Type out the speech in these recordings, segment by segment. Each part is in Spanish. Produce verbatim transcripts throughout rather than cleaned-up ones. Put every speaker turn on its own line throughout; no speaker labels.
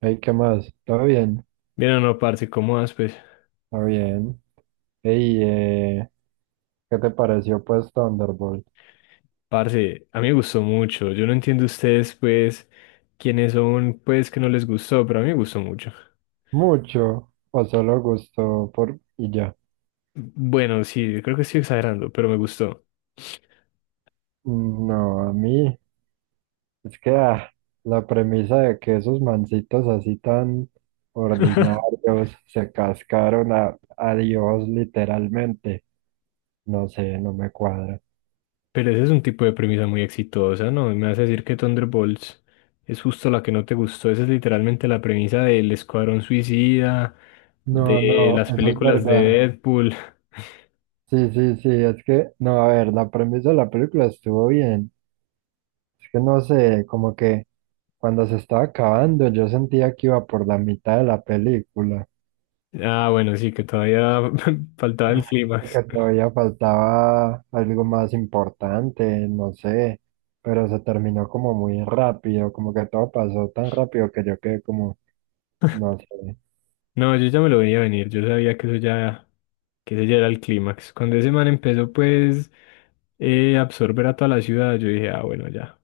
Hey, ¿qué más? ¿Todo bien?
Mira, no, parce, ¿cómo vas, pues?
¿Todo bien? Hey, eh, ¿qué te pareció pues Thunderbolt?
Parce, a mí me gustó mucho. Yo no entiendo ustedes, pues, quiénes son, pues, que no les gustó, pero a mí me gustó mucho.
Mucho, o solo gustó por y ya.
Bueno, sí, creo que estoy exagerando, pero me gustó.
Mm, no, a mí es que ah, la premisa de que esos mancitos así tan ordinarios se cascaron a, a Dios literalmente, no sé, no me cuadra.
Pero ese es un tipo de premisa muy exitosa, ¿no? Me vas a decir que Thunderbolts es justo la que no te gustó. Esa es literalmente la premisa del Escuadrón Suicida,
No,
de
no,
las
eso es
películas de
verdad.
Deadpool.
Sí, sí, sí, es que, no, a ver, la premisa de la película estuvo bien. Es que no sé, como que cuando se estaba acabando, yo sentía que iba por la mitad de la película.
Ah, bueno, sí, que todavía faltaba el
Ajá.
clímax.
Que todavía faltaba algo más importante, no sé, pero se terminó como muy rápido, como que todo pasó tan rápido que yo quedé como, no sé.
No, yo ya me lo venía a venir. Yo sabía que eso ya, que ese ya era el clímax. Cuando ese man empezó pues eh, a absorber a toda la ciudad, yo dije, ah, bueno, ya.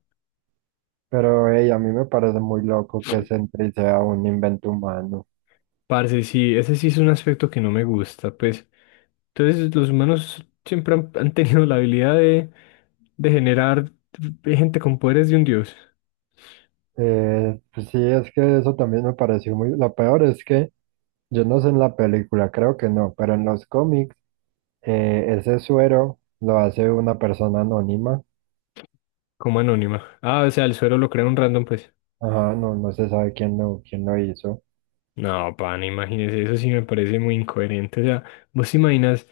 Pero hey, a mí me parece muy loco que Sentry sea un invento humano.
Parce, sí, ese sí es un aspecto que no me gusta, pues. Entonces los humanos siempre han, han tenido la habilidad de, de generar gente con poderes de un dios,
Eh, pues sí, es que eso también me pareció muy... Lo peor es que yo no sé en la película, creo que no, pero en los cómics. Eh, ese suero lo hace una persona anónima.
como anónima. Ah, o sea, el suero lo crea un random, pues.
Ajá, no, no se sabe quién lo, quién lo hizo.
No, pana, imagínese, eso sí me parece muy incoherente. O sea, vos te imaginas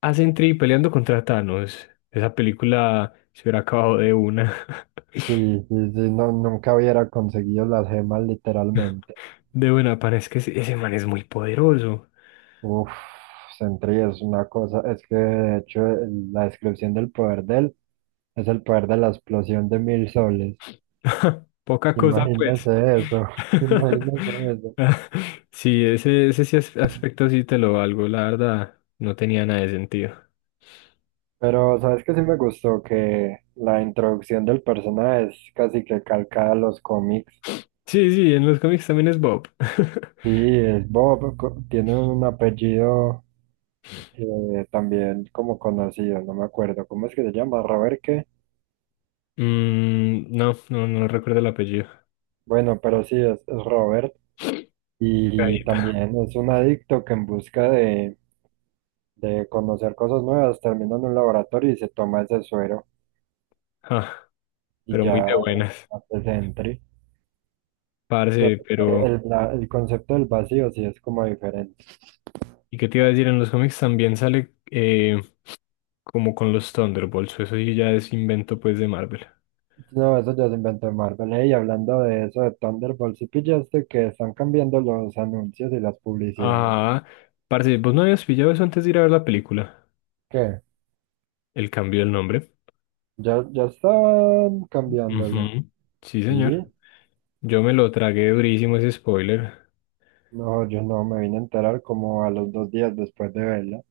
a Sentry peleando contra Thanos. Esa película se hubiera acabado de una.
Sí, sí, sí, no, nunca hubiera conseguido las gemas literalmente.
De buena, parece que ese ese man es muy poderoso.
Uf, Sentry es una cosa, es que de hecho el- la descripción del poder de él es el poder de la explosión de mil soles.
Poca cosa, pues.
Imagínese eso, imagínese eso.
Sí, ese, ese sí as- aspecto sí te lo valgo, la verdad. No tenía nada de sentido.
Pero, ¿sabes qué sí me gustó? Que la introducción del personaje es casi que calcada a los cómics.
Sí, sí, en los cómics también es Bob.
Sí, es Bob, co- tiene un apellido eh, también como conocido, no me acuerdo. ¿Cómo es que se llama? ¿Robert qué?
Mm, no, no, no recuerdo el apellido.
Bueno, pero sí, es, es Robert. Y
Caída.
también es un adicto que en busca de, de conocer cosas nuevas termina en un laboratorio y se toma ese suero
Ah,
y
pero muy
ya
de
es
buenas.
antes de entry. O sea,
Parce, pero.
El, la- el concepto del vacío sí es como diferente.
¿Y qué te iba a decir? En los cómics también sale eh, como con los Thunderbolts. Eso sí ya es invento pues de Marvel.
No, eso ya se inventó Marvel. eh, Y hablando de eso de Thunderbolts, ¿sí pillaste que están cambiando los anuncios y las publicidades?
Ah, parce, ¿vos no habías pillado eso antes de ir a ver la película?
¿Qué?
El cambio del nombre.
¿Ya, ya estaban cambiándolo?
Ujú. Sí,
¿Sí?
señor. Yo me lo tragué durísimo ese spoiler.
No, yo no me vine a enterar como a los dos días después de verla.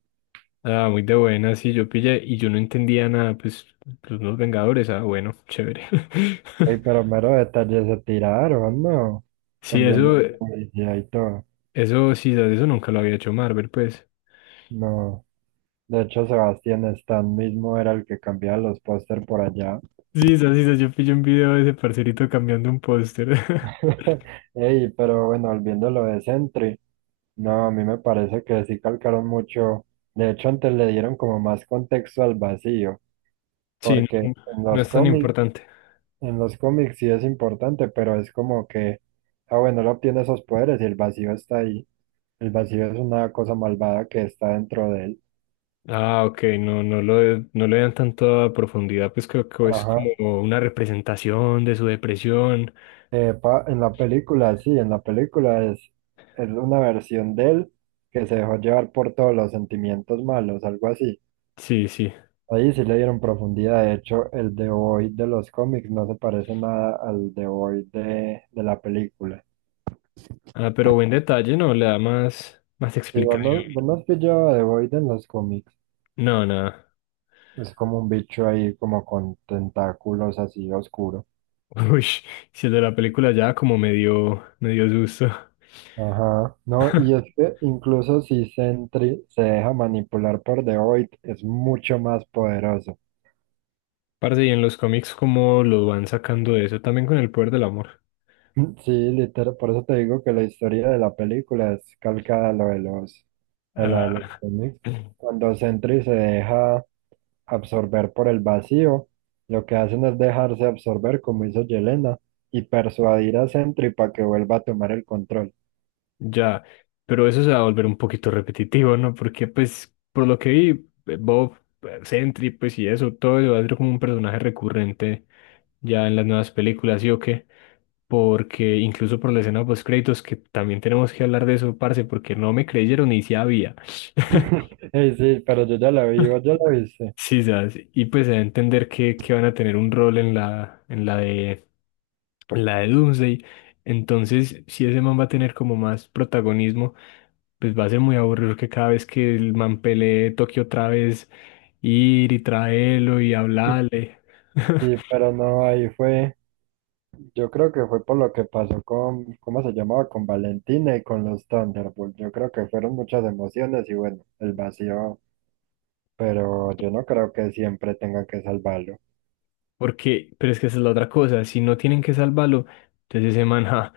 Ah, muy de buena, sí, yo pillé y yo no entendía nada, pues, los nuevos Vengadores, ah, bueno, chévere.
Ey, pero mero detalles se tiraron, ¿no?
Sí,
Cambiando
eso,
la publicidad y todo.
eso, sí, sas, eso nunca lo había hecho Marvel, pues.
No. De hecho, Sebastián Stan mismo era el que cambiaba los póster por allá.
Sí, sí, sí, yo pillé un video de ese parcerito cambiando un póster.
Ey, pero bueno, volviendo a lo de Sentry, no, a mí me parece que sí calcaron mucho. De hecho, antes le dieron como más contexto al vacío,
Sí,
porque
no,
en
no
los
es tan
cómics,
importante.
en los cómics sí es importante, pero es como que, ah, bueno, él obtiene esos poderes y el vacío está ahí. El vacío es una cosa malvada que está dentro de él.
Ah, ok, no, no lo, no le dan tanta profundidad, pues creo que es
Ajá.
como una representación de su depresión.
Eh, pa- en la película, sí, en la película es, es una versión de él que se dejó llevar por todos los sentimientos malos, algo así.
Sí, sí.
Ahí sí le dieron profundidad. De hecho, el The Void de los cómics no se parece nada al The Void de, de la película.
Ah, pero buen detalle, ¿no? Le da más, más
Si vos no,
explicación.
vos no has pillado a The Void en los cómics,
No, nada.
es como un bicho ahí como con tentáculos así oscuro.
Uy, si el de la película ya como me dio, me dio susto.
Ajá. No, y es que incluso si Sentry se deja manipular por The Void, es mucho más poderoso.
Parce, y en los cómics, ¿cómo lo van sacando de eso? También con el poder del amor.
Sí, literal, por eso te digo que la historia de la película es calcada a lo de los, a la de los
Ah,
cómics. Cuando Sentry se deja absorber por el vacío, lo que hacen es dejarse absorber como hizo Yelena y persuadir a Sentry para que vuelva a tomar el control.
ya, pero eso se va a volver un poquito repetitivo, ¿no? Porque pues, por lo que vi, eh, Bob, eh, Sentry, pues y eso, todo eso va a ser como un personaje recurrente ya en las nuevas películas, ¿sí o qué? Porque incluso por la escena de post-créditos, que también tenemos que hablar de eso, parce, porque no me creyeron y sí había.
Ey, sí, pero yo ya la vi, vos ya la viste.
Sí, ¿sabes? Y pues a entender que, que van a tener un rol en la, en la de, en la de Doomsday. Entonces, si ese man va a tener como más protagonismo pues va a ser muy aburrido que cada vez que el man pelee toque otra vez ir y traerlo y hablarle.
Sí, pero no, ahí fue, yo creo que fue por lo que pasó con, ¿cómo se llamaba? Con Valentina y con los Thunderbolts. Yo creo que fueron muchas emociones y bueno, el vacío, pero yo no creo que siempre tenga que salvarlo.
Porque, pero es que esa es la otra cosa, si no tienen que salvarlo, entonces ese man, ja,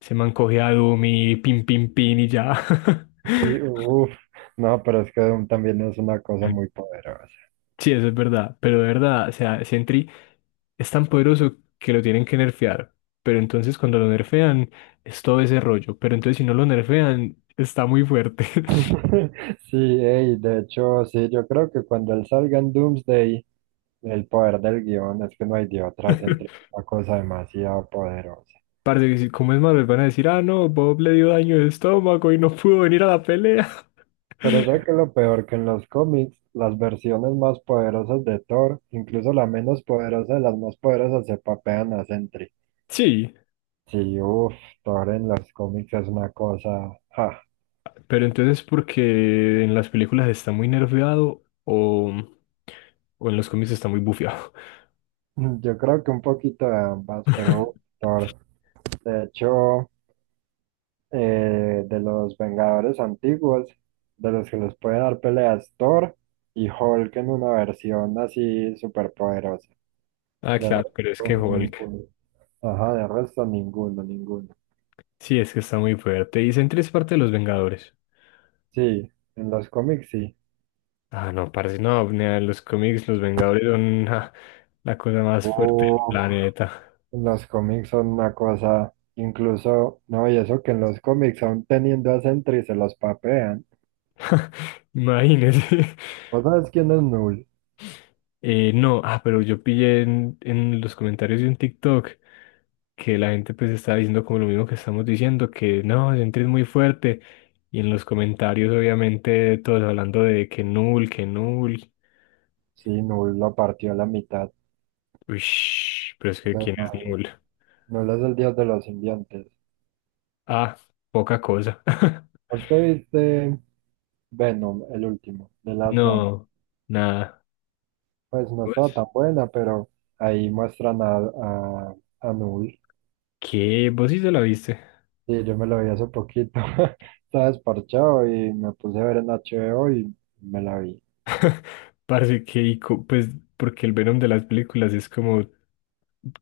ese man coge a Doom y pin, pin, pin y ya.
Sí, uff, no, pero es que Doom también es una cosa muy poderosa.
Sí, eso es verdad, pero de verdad, o sea, Sentry es tan poderoso que lo tienen que nerfear, pero entonces cuando lo nerfean es todo ese rollo, pero entonces si no lo nerfean está muy fuerte.
Sí, ey, de hecho, sí, yo creo que cuando él salga en Doomsday, el poder del guión es que no hay de otra, se entrega una cosa demasiado poderosa.
Parce, que si- como es Marvel, van a decir, ah, no, Bob le dio daño de estómago y no pudo venir a la pelea.
Pero sé que lo peor que en los cómics, las versiones más poderosas de Thor, incluso la menos poderosa de las más poderosas, se papean a Sentry.
Sí,
Sí, uff, Thor en los cómics es una cosa, ja.
pero entonces porque en las películas está muy nerfeado o, o en los cómics está muy bufeado.
Yo creo que un poquito de ambas, pero Thor, de hecho. Eh, de los Vengadores antiguos, de los que les puede dar peleas Thor y Hulk en una versión así súper poderosa.
Ah,
De
claro, pero es que
resto,
Hulk.
ninguno. Ajá, de resto, ninguno, ninguno.
Sí, es que está muy fuerte. Y Sentry es parte de los Vengadores.
Sí, en los cómics sí.
Ah, no, parce, no, nea, los cómics, los Vengadores son ah, la cosa más fuerte del
Uf,
planeta.
los cómics son una cosa, incluso, no, y eso que en los cómics aún teniendo a Sentry se los papean.
Imagínese.
¿Vos sabes quién es Null?
Eh, no, ah, pero yo pillé en, en los comentarios de un TikTok que la gente pues estaba diciendo como lo mismo que estamos diciendo, que no, Sentry es muy fuerte. Y en los comentarios obviamente todos hablando de que Null, que Null.
Sí, Null lo partió a la mitad.
Uish, pero es
No
que
te
¿quién es
imaginas.
Null?
Null es el dios de los simbiontes.
Ah, poca cosa.
¿Vos te viste Venom, el último, de Last Dance?
No, nada.
Pues no estaba
¿Vos?
tan buena, pero ahí muestran a, a, a Null.
¿Qué? ¿Vos sí se la viste?
Sí, yo me lo vi hace poquito. Estaba desparchado y me puse a ver en H B O y me la vi.
Parece que, ico- pues, porque el Venom de las películas es como,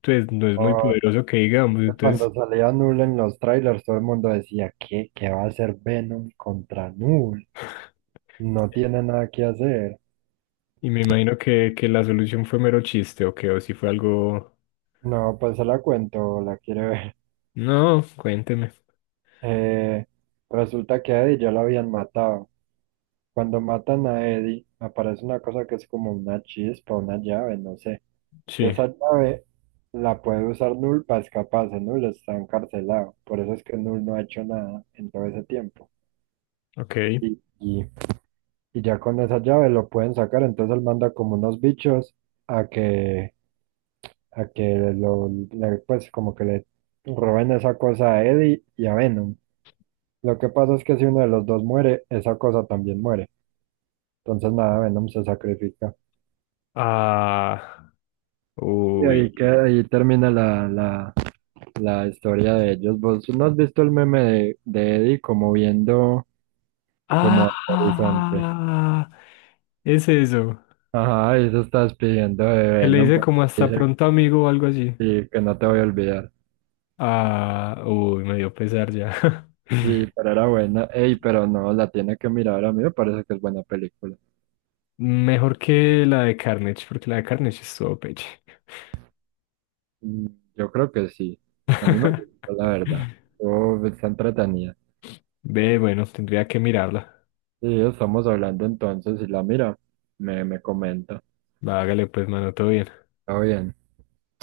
pues, no es muy
Oh,
poderoso que
es
digamos,
que cuando
entonces...
salía Null en los trailers, todo el mundo decía, ¿qué? ¿Qué va a hacer Venom contra Null? No tiene nada que hacer.
Y me imagino que, que la solución fue mero chiste, o que, o si fue algo...
No, pues se la cuento, la quiere ver.
No, cuénteme.
Eh, Resulta que a Eddie ya lo habían matado. Cuando matan a Eddie, aparece una cosa que es como una chispa, una llave, no sé.
Sí,
Esa llave la puede usar Null para escaparse. Null está encarcelado. Por eso es que Null no ha hecho nada en todo ese tiempo.
ok.
Y, y, y ya con esa llave lo pueden sacar. Entonces él manda como unos bichos a que, a que lo, le- pues como que le roben esa cosa a Eddie y a Venom. Lo que pasa es que si uno de los dos muere, esa cosa también muere. Entonces nada, Venom se sacrifica.
Ah,
Y
uy.
ahí, que- ahí termina la, la, la historia de ellos. ¿Vos no has visto el meme de, de Eddie como viendo como al horizonte?
Ah, es eso.
Ajá, y se está despidiendo de
Que le
Venom,
dice
pues
como hasta
dice
pronto, amigo, o algo así.
sí, que no te voy a olvidar.
Ah, uy, me dio pesar ya.
Sí, pero era buena. Ey, pero no, la tiene que mirar. A mí me parece que es buena película.
Mejor que la de Carnage, porque la de Carnage es todo peche.
Mm, yo creo que sí. A mí me gustó, la verdad. Oh, está entretenida.
Ve, bueno, tendría que mirarla.
Sí, estamos hablando entonces. Si la mira, me, me comenta.
Va, hágale pues, mano, todo bien.
Está bien.